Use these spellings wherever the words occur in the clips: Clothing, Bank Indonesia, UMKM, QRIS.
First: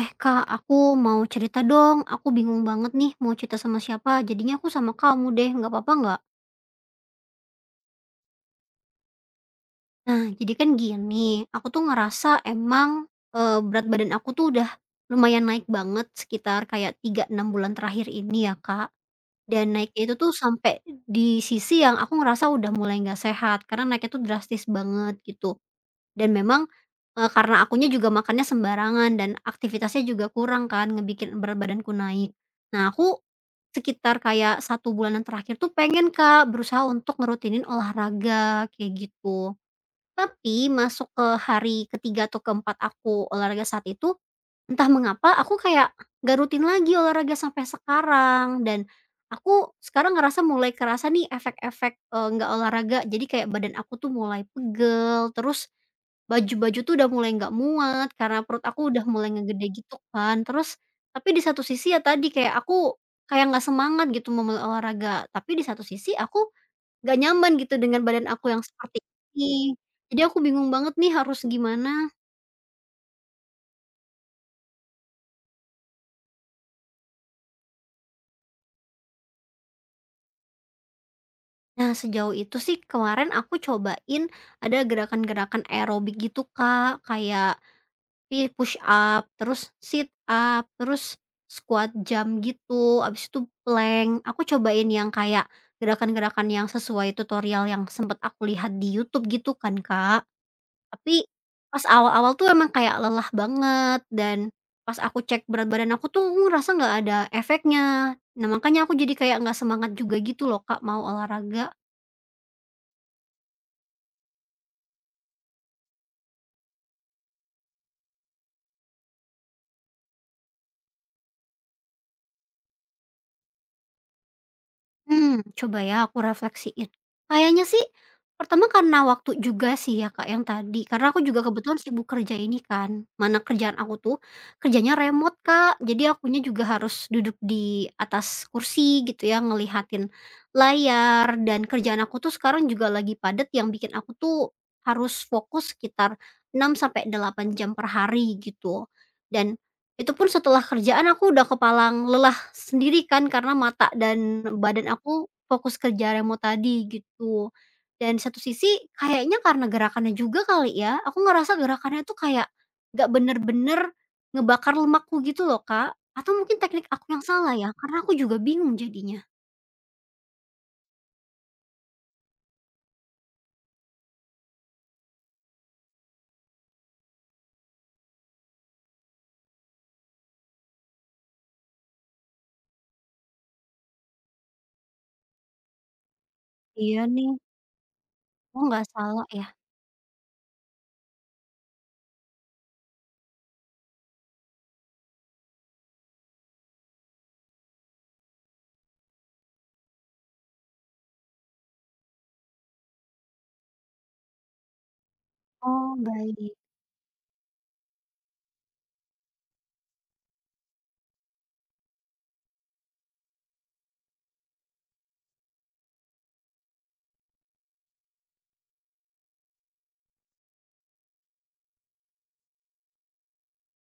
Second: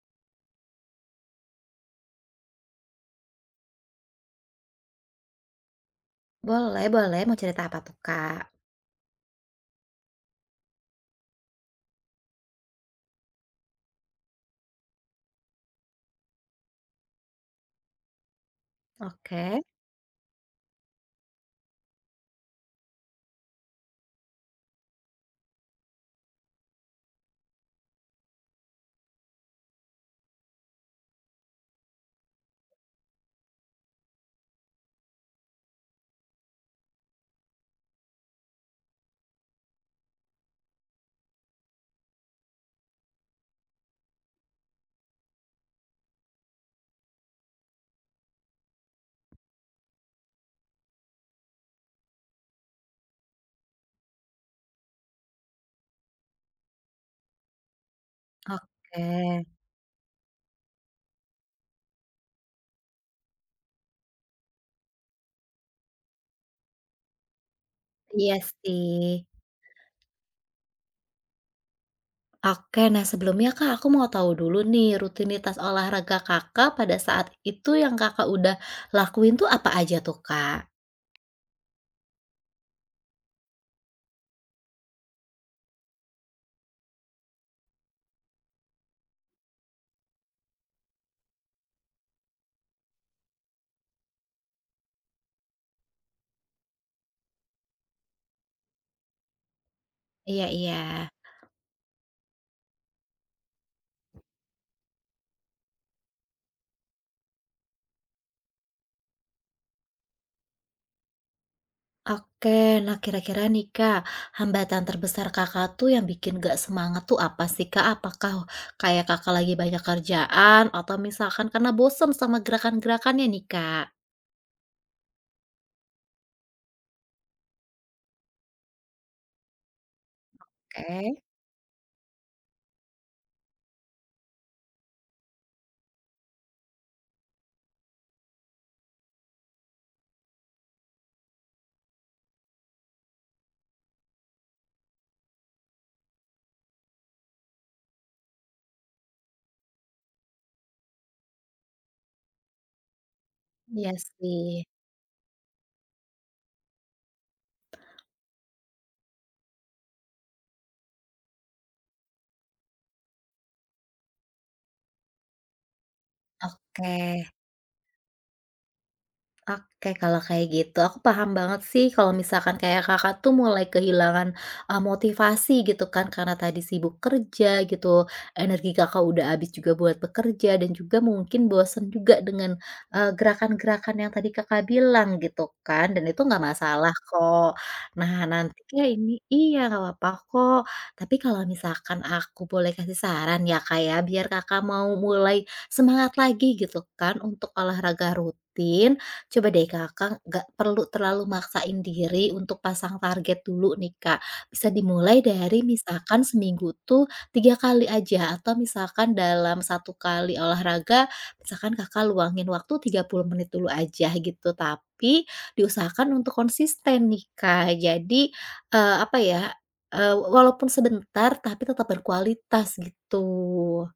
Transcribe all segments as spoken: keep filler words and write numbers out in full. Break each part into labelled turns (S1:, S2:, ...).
S1: Eh Kak, aku mau cerita dong. Aku bingung banget nih mau cerita sama siapa. Jadinya aku sama kamu deh, nggak apa-apa nggak?
S2: Boleh boleh, mau cerita apa tuh, Kak?
S1: Nah, jadi kan gini, aku tuh ngerasa emang eh, berat badan aku tuh udah lumayan naik banget sekitar kayak tiga enam bulan terakhir ini ya Kak.
S2: Oke
S1: Dan naiknya itu tuh sampai di sisi yang aku ngerasa udah mulai nggak sehat karena naiknya tuh drastis banget gitu. Dan memang, eee, karena akunya juga makannya sembarangan dan aktivitasnya juga kurang kan ngebikin berat badanku naik. Nah aku sekitar kayak satu bulanan terakhir tuh pengen Kak berusaha untuk ngerutinin olahraga kayak gitu. Tapi masuk ke hari ketiga atau keempat aku olahraga saat itu, entah mengapa aku kayak nggak rutin lagi olahraga sampai sekarang. Dan aku sekarang ngerasa mulai kerasa nih efek-efek, eee, nggak olahraga. Jadi kayak badan aku tuh mulai pegel, terus baju-baju tuh udah mulai nggak muat karena perut aku
S2: oke.
S1: udah mulai ngegede gitu kan. Terus tapi di satu sisi ya tadi kayak aku kayak nggak semangat gitu memulai olahraga, tapi di satu sisi aku nggak nyaman gitu dengan badan
S2: Iya
S1: aku yang
S2: sih.
S1: seperti ini. Jadi aku bingung banget nih harus gimana.
S2: Oke, nah sebelumnya, Kak, aku mau tahu dulu nih rutinitas olahraga Kakak pada saat itu yang Kakak udah lakuin tuh apa aja tuh, Kak?
S1: Nah, sejauh itu sih kemarin aku cobain ada gerakan-gerakan aerobik gitu, Kak, kayak pi push up, terus sit up, terus squat jump gitu, abis itu plank. Aku cobain yang kayak gerakan-gerakan yang sesuai tutorial yang sempet aku lihat di YouTube gitu kan, Kak.
S2: Iya iya.
S1: Tapi pas awal-awal tuh emang kayak lelah banget, dan pas aku cek berat badan aku tuh ngerasa nggak ada efeknya. Nah, makanya aku jadi kayak nggak semangat juga gitu loh, Kak, mau olahraga.
S2: Oke, nah kira-kira nih, Kak, hambatan terbesar Kakak tuh yang bikin gak semangat tuh apa sih, Kak? Apakah kayak Kakak lagi banyak kerjaan atau misalkan karena bosen sama gerakan-gerakannya nih, Kak?
S1: Hmm, coba ya aku refleksiin. Kayaknya sih, pertama karena waktu juga sih ya Kak yang tadi, karena
S2: Oke,
S1: aku juga kebetulan sibuk kerja ini kan, mana kerjaan aku tuh kerjanya remote Kak, jadi akunya juga harus duduk di atas kursi gitu ya, ngelihatin layar, dan kerjaan aku tuh sekarang juga lagi padat yang bikin aku tuh harus fokus sekitar enam sampai delapan jam per hari gitu. Dan itu pun setelah kerjaan aku udah kepalang lelah sendiri kan karena
S2: iya
S1: mata
S2: sih.
S1: dan badan aku fokus kerja remote tadi gitu. Dan di satu sisi kayaknya karena gerakannya juga kali ya, aku ngerasa gerakannya tuh kayak nggak bener-bener ngebakar lemakku gitu loh, Kak. Atau mungkin teknik
S2: Oke,
S1: aku yang salah ya? Karena aku juga bingung jadinya.
S2: oke, kalau kayak gitu, aku paham banget sih kalau misalkan kayak Kakak tuh mulai kehilangan, eee, motivasi gitu kan karena tadi sibuk kerja gitu, energi Kakak udah habis juga buat bekerja dan juga mungkin bosen juga dengan, eee, gerakan-gerakan yang tadi Kakak bilang gitu kan, dan itu nggak masalah
S1: Iya nih.
S2: kok. Nah,
S1: Oh
S2: nantinya
S1: nggak
S2: ini
S1: salah ya?
S2: iya, nggak apa-apa kok. Tapi kalau misalkan aku boleh kasih saran ya, Kak, ya, biar Kakak mau mulai semangat lagi gitu kan untuk olahraga rutin, coba deh Kakak nggak perlu terlalu maksain diri untuk pasang target dulu nih Kak. Bisa dimulai dari
S1: Oh
S2: misalkan
S1: baik.
S2: seminggu tuh tiga kali aja atau misalkan dalam satu kali olahraga, misalkan Kakak luangin waktu tiga puluh menit dulu aja gitu. Tapi diusahakan untuk konsisten nih Kak. Jadi, eee, apa ya, eee, walaupun sebentar tapi tetap berkualitas gitu.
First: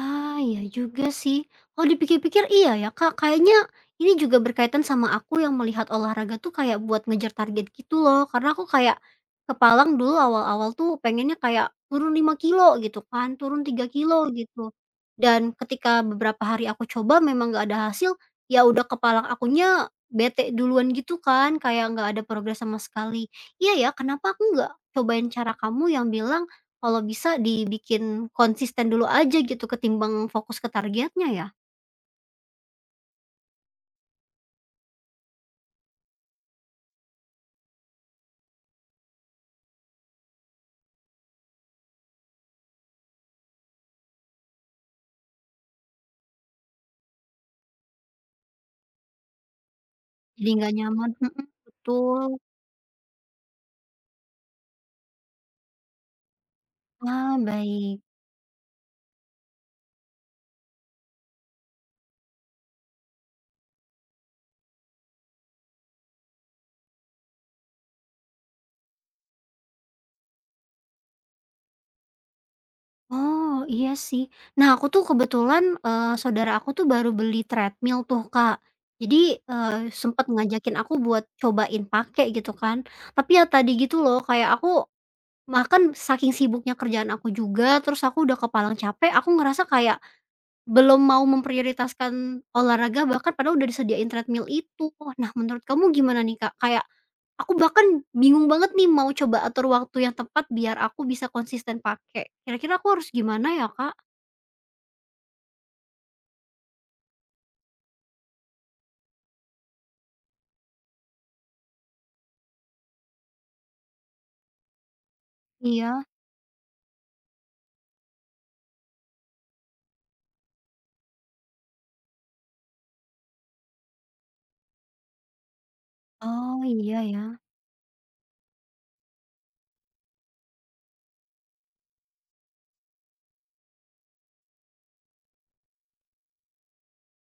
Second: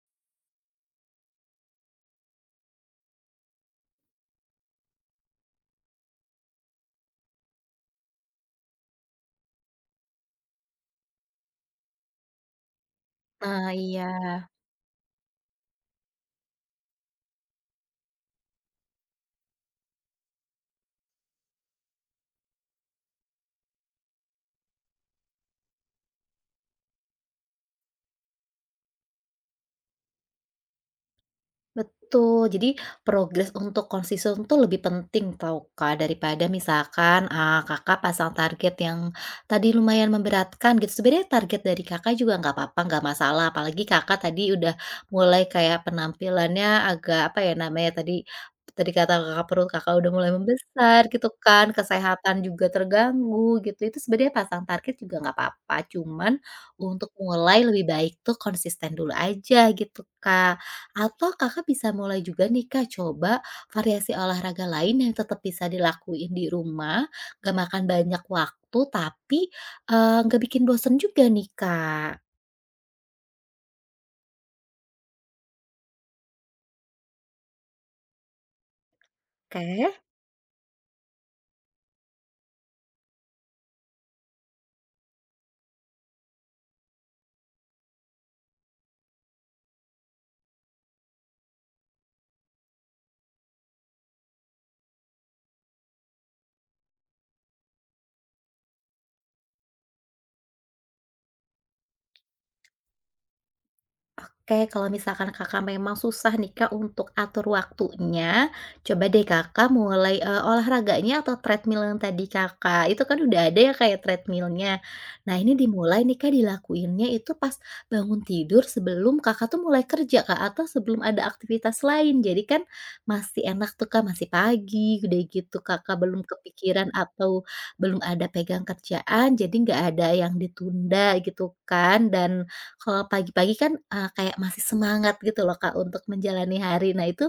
S1: Ah, iya juga sih. Kalau dipikir-pikir iya ya Kak, kayaknya ini juga berkaitan sama aku yang melihat olahraga tuh kayak buat ngejar target gitu loh. Karena aku kayak kepalang dulu awal-awal tuh pengennya kayak turun lima kilo gitu kan, turun
S2: Nah,
S1: tiga kilo
S2: iya.
S1: gitu. Dan ketika beberapa hari aku coba memang nggak ada hasil, ya udah kepalang akunya bete duluan gitu kan, kayak nggak ada progres sama sekali. Iya ya, kenapa aku nggak cobain cara kamu yang bilang kalau bisa dibikin konsisten dulu aja gitu ketimbang fokus ke targetnya ya?
S2: Betul, jadi progres untuk konsisten tuh lebih penting tau Kak, daripada misalkan, ah Kakak pasang target yang tadi lumayan memberatkan gitu. Sebenarnya target dari Kakak juga nggak apa-apa, nggak masalah, apalagi Kakak tadi udah mulai kayak penampilannya agak, apa ya namanya tadi tadi kata Kakak perut Kakak udah mulai
S1: Jadi nggak
S2: membesar
S1: nyaman
S2: gitu
S1: mhm,
S2: kan,
S1: betul.
S2: kesehatan juga terganggu gitu, itu sebenarnya pasang target juga nggak apa-apa, cuman untuk
S1: Ah,
S2: mulai lebih
S1: baik.
S2: baik tuh konsisten dulu aja gitu Kak. Atau Kakak bisa mulai juga nih Kak, coba variasi olahraga lain yang tetap bisa dilakuin di rumah, gak makan banyak waktu, tapi, eee, nggak bikin bosen juga nih Kak.
S1: Oh, iya sih. Nah, aku tuh kebetulan, eee, saudara aku tuh baru beli treadmill tuh, Kak. Jadi, eee,
S2: Oke.
S1: sempet ngajakin aku buat cobain pakai gitu kan. Tapi ya tadi gitu loh, kayak aku makan saking sibuknya kerjaan aku juga, terus aku udah kepalang capek, aku ngerasa kayak belum mau memprioritaskan olahraga bahkan padahal udah disediain treadmill itu. Oh, nah menurut kamu gimana nih, Kak? Kayak aku bahkan bingung banget nih mau coba atur waktu yang tepat biar aku bisa konsisten pakai. Kira-kira aku harus gimana ya, Kak?
S2: Oke, kalau misalkan Kakak memang susah nih Kak untuk atur waktunya, coba deh Kakak mulai, eee, olahraganya atau treadmill yang tadi Kakak itu kan udah ada ya kayak treadmillnya. Nah ini dimulai
S1: Iya.
S2: nih Kak dilakuinnya itu pas bangun tidur sebelum Kakak tuh mulai kerja Kak, atau sebelum ada aktivitas lain. Jadi kan masih enak tuh Kak, masih pagi udah gitu Kakak belum
S1: Oh
S2: kepikiran
S1: iya
S2: atau
S1: ya.
S2: belum ada pegang kerjaan, jadi nggak ada yang ditunda gitu kan dan kalau pagi-pagi kan, eee, kayak masih semangat gitu loh, Kak, untuk menjalani hari. Nah, itu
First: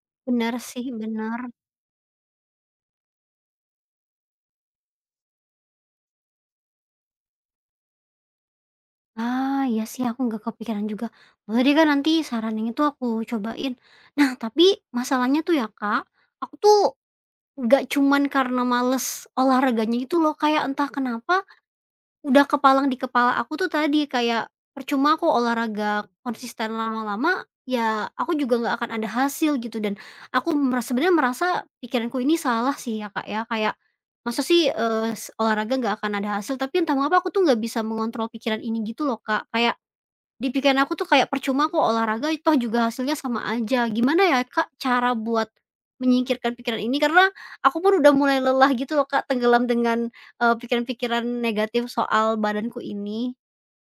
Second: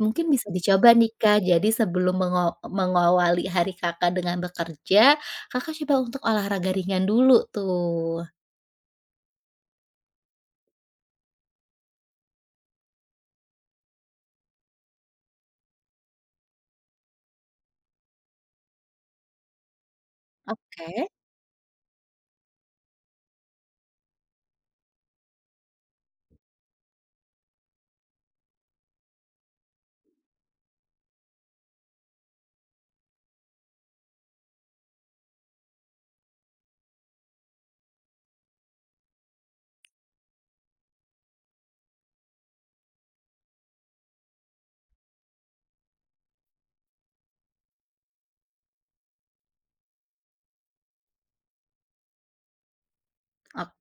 S2: mungkin bisa
S1: Benar sih,
S2: dicoba nih,
S1: benar.
S2: Kak. Jadi sebelum mengo mengawali hari Kakak dengan bekerja, Kakak coba untuk olahraga ringan dulu tuh.
S1: Ah, iya sih aku nggak kepikiran juga. Boleh deh, Kak, nanti saran yang itu aku cobain. Nah tapi masalahnya tuh ya, Kak, aku tuh nggak cuman karena males olahraganya gitu loh, kayak entah
S2: Oke.
S1: kenapa udah kepalang di kepala aku tuh tadi, kayak percuma aku olahraga konsisten lama-lama, ya aku juga nggak akan ada hasil gitu. Dan aku mera sebenarnya merasa pikiranku ini salah sih ya, Kak, ya. Kayak masa sih, eee, s olahraga nggak akan ada hasil, tapi entah mengapa aku tuh nggak bisa mengontrol pikiran ini gitu loh, Kak. Kayak di pikiran aku tuh kayak percuma kok olahraga, toh juga hasilnya sama aja. Gimana ya Kak, cara buat menyingkirkan pikiran ini? Karena aku pun udah mulai lelah gitu loh Kak, tenggelam dengan, eee, pikiran-pikiran negatif soal badanku ini.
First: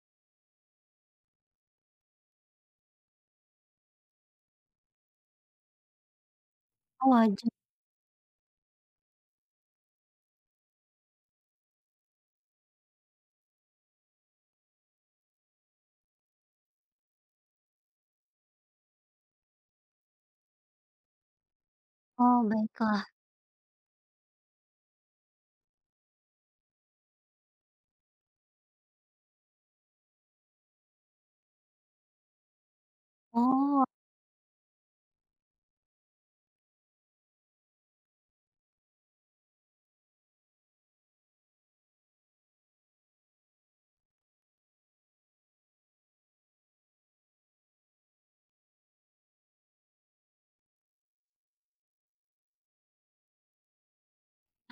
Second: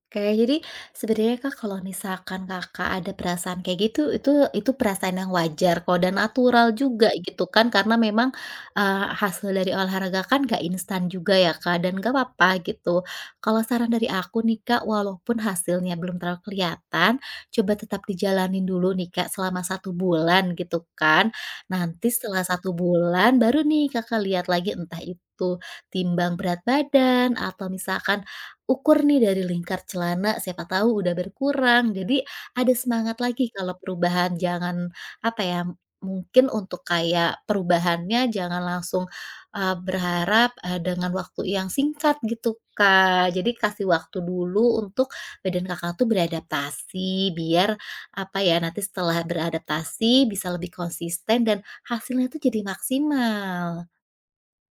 S2: Oke, jadi sebenarnya Kak, kalau misalkan Kakak ada perasaan kayak gitu, itu itu perasaan yang wajar kok dan natural
S1: Oh
S2: juga gitu
S1: wajar.
S2: kan, karena memang, eee, hasil dari olahraga kan nggak instan juga ya Kak, dan nggak apa-apa gitu. Kalau saran dari aku nih Kak, walaupun hasilnya belum terlalu kelihatan, coba tetap dijalanin dulu nih Kak, selama satu bulan gitu kan. Nanti
S1: Oh
S2: setelah satu
S1: baiklah.
S2: bulan, baru nih Kakak lihat lagi entah itu timbang berat badan atau misalkan ukur nih dari lingkar celana, siapa tahu udah berkurang. Jadi ada semangat lagi kalau
S1: Oh.
S2: perubahan, jangan apa ya, mungkin untuk kayak perubahannya jangan langsung, eee, berharap, eee, dengan waktu yang singkat gitu, Kak. Jadi kasih waktu dulu untuk badan Kakak tuh beradaptasi, biar apa ya, nanti setelah beradaptasi bisa lebih konsisten dan hasilnya tuh jadi maksimal.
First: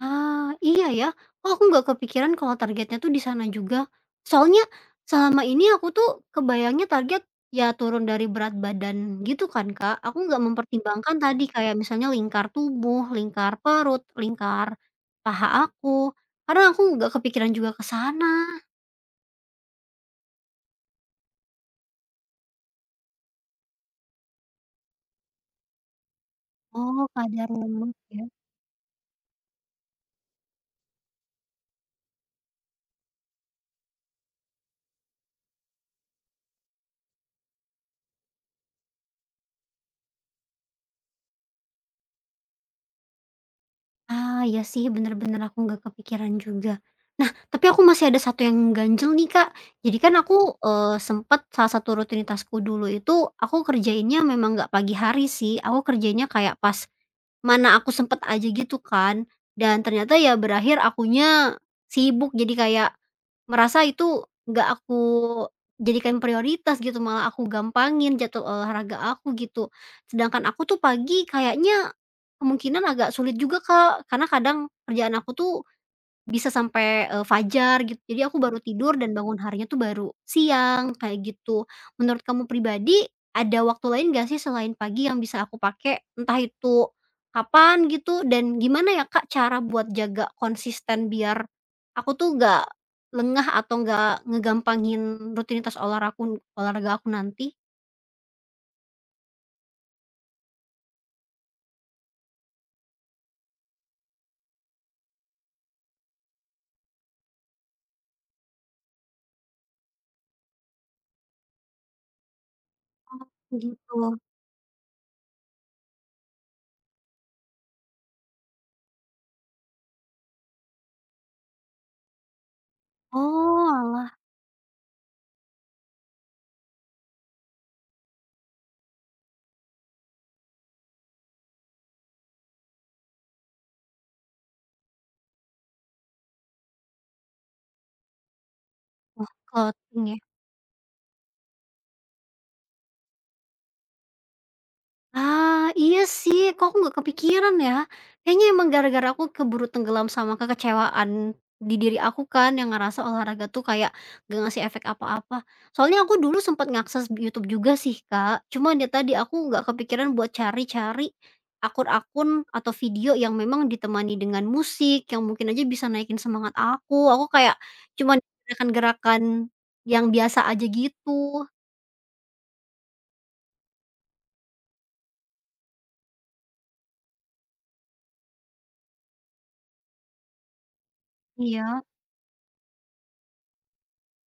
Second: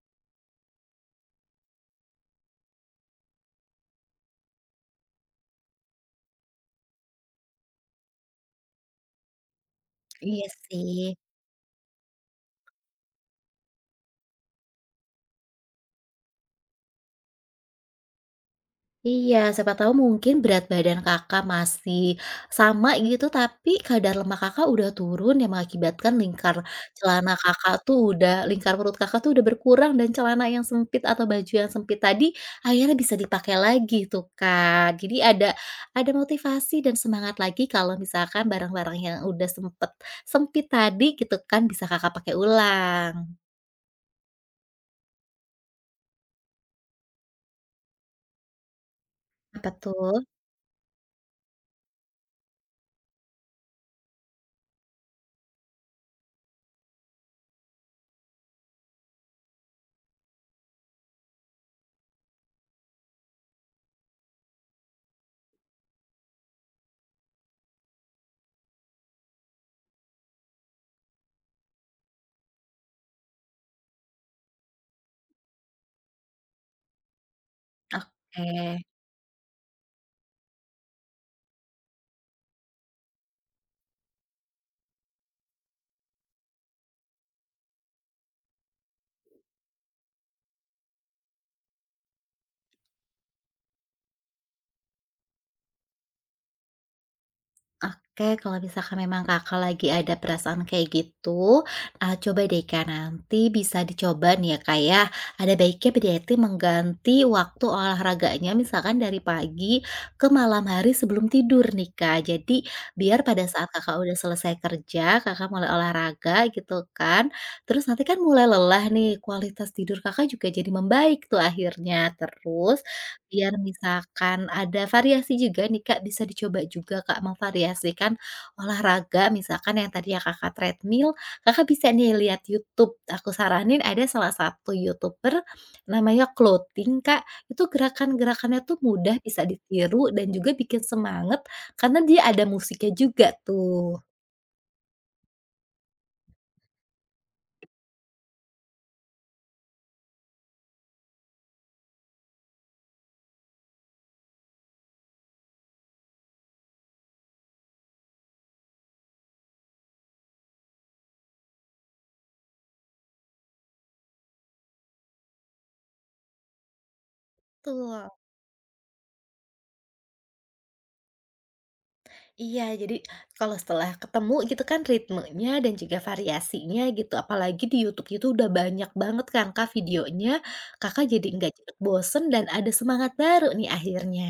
S1: Ah, iya ya. Oh, aku nggak kepikiran kalau targetnya tuh di sana juga. Soalnya selama ini aku tuh kebayangnya target ya turun dari berat badan gitu kan, Kak. Aku nggak
S2: Iya sih.
S1: mempertimbangkan tadi kayak misalnya lingkar tubuh, lingkar perut, lingkar paha aku. Karena aku nggak kepikiran juga ke sana.
S2: Iya, siapa tahu mungkin berat badan Kakak masih sama gitu, tapi kadar lemak Kakak udah turun yang mengakibatkan lingkar
S1: Oh,
S2: celana
S1: kadar
S2: Kakak
S1: lemak
S2: tuh
S1: ya.
S2: udah lingkar perut Kakak tuh udah berkurang dan celana yang sempit atau baju yang sempit tadi akhirnya bisa dipakai lagi tuh, Kak. Jadi ada ada motivasi dan semangat lagi kalau misalkan barang-barang yang udah sempet sempit tadi gitu kan bisa Kakak pakai ulang.
S1: Ah, ya sih, bener bener aku nggak kepikiran juga. Nah, tapi aku masih ada satu yang ganjel nih, Kak.
S2: Apa
S1: Jadi
S2: tuh?
S1: kan aku, eee, sempet salah satu rutinitasku dulu itu aku kerjainnya memang nggak pagi hari sih, aku kerjainnya kayak pas mana aku sempet aja gitu kan, dan ternyata ya berakhir akunya sibuk jadi kayak merasa itu nggak aku jadikan prioritas gitu, malah aku gampangin jadwal olahraga aku gitu. Sedangkan aku tuh pagi kayaknya kemungkinan agak sulit juga, Kak, karena kadang kerjaan aku tuh bisa sampai, eee, fajar gitu jadi aku
S2: Oke.
S1: baru tidur dan bangun harinya tuh baru siang kayak gitu. Menurut kamu pribadi ada waktu lain nggak sih selain pagi yang bisa aku pakai entah itu kapan gitu, dan gimana ya Kak cara buat jaga konsisten biar aku tuh nggak lengah atau nggak ngegampangin rutinitas olahrakun olahraga aku nanti?
S2: Oke, kalau misalkan memang Kakak lagi ada perasaan kayak gitu, eee, coba deh Kak nanti bisa dicoba nih ya Kak ya, ada baiknya berarti mengganti waktu olahraganya misalkan dari pagi ke malam hari sebelum tidur nih Kak. Jadi biar pada saat
S1: Gitu.
S2: Kakak udah selesai kerja, Kakak mulai olahraga gitu kan, terus nanti kan mulai lelah nih, kualitas tidur Kakak juga jadi membaik tuh akhirnya. Terus biar
S1: Oh, oalah
S2: misalkan ada variasi juga nih, Kak, bisa dicoba juga, Kak, memvariasikan olahraga misalkan yang tadinya Kakak treadmill, Kakak bisa nih lihat YouTube. Aku saranin ada salah satu YouTuber namanya Clothing, Kak, itu gerakan-gerakannya tuh mudah bisa
S1: clothing
S2: ditiru
S1: ya.
S2: dan juga bikin semangat karena dia ada musiknya juga tuh.
S1: Ah, iya sih, kok aku nggak kepikiran ya? Kayaknya emang gara-gara aku keburu tenggelam sama kekecewaan di diri aku kan, yang ngerasa olahraga tuh kayak gak ngasih efek apa-apa. Soalnya aku dulu sempat ngakses YouTube juga sih, Kak. Cuma dia tadi aku nggak kepikiran buat cari-cari akun-akun atau video yang memang ditemani dengan musik, yang mungkin aja bisa naikin semangat aku. Aku kayak
S2: Betul.
S1: cuma gerakan-gerakan yang biasa aja gitu.
S2: Iya, jadi kalau setelah ketemu gitu kan ritmenya dan juga variasinya gitu, apalagi di YouTube itu udah banyak banget kan Kak videonya, Kakak jadi nggak cepet
S1: Iya.
S2: bosen dan ada semangat baru nih akhirnya.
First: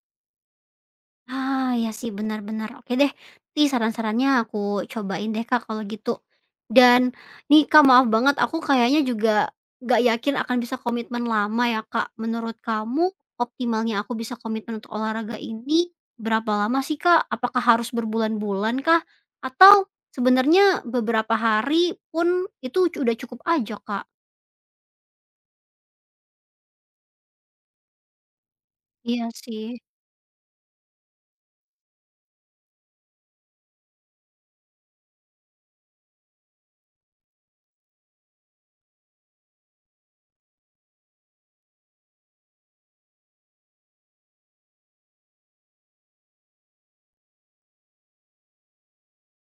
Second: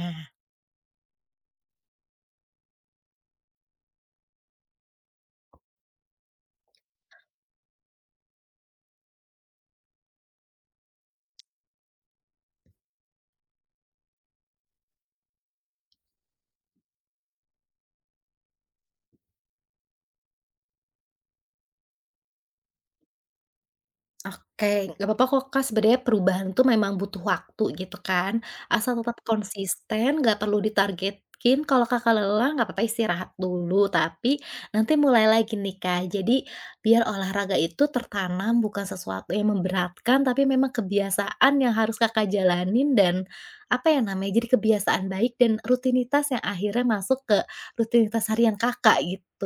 S1: Ah, ya sih benar benar. Oke deh, nanti saran-sarannya aku cobain deh Kak kalau gitu. Dan nih Kak maaf banget aku kayaknya juga gak yakin akan bisa komitmen lama ya Kak. Menurut kamu optimalnya aku bisa komitmen untuk olahraga ini berapa lama sih Kak? Apakah harus berbulan-bulan kah? Atau sebenarnya beberapa hari pun itu udah cukup aja Kak?
S2: Oke, nggak apa-apa kok, Kak, sebenarnya perubahan tuh memang butuh waktu gitu kan, asal tetap
S1: Iya sih.
S2: konsisten, nggak perlu ditargetkin. Kalau Kakak lelah nggak apa-apa istirahat dulu, tapi nanti mulai lagi nih, Kak. Jadi biar olahraga itu tertanam bukan sesuatu yang memberatkan, tapi memang kebiasaan yang harus Kakak jalanin dan apa ya namanya, jadi kebiasaan baik dan rutinitas yang akhirnya masuk ke rutinitas harian Kakak gitu.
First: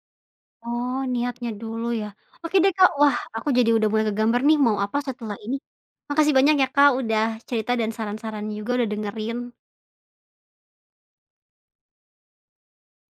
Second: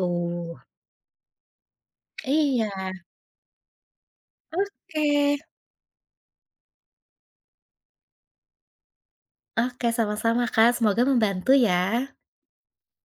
S1: Oh, niatnya dulu ya. Oke
S2: Iya,
S1: deh, Kak, wah aku jadi udah mulai kegambar nih mau apa
S2: oke.
S1: setelah ini. Makasih banyak ya, Kak, udah cerita dan saran-sarannya juga udah dengerin.
S2: Oke, sama-sama Kak, semoga membantu ya.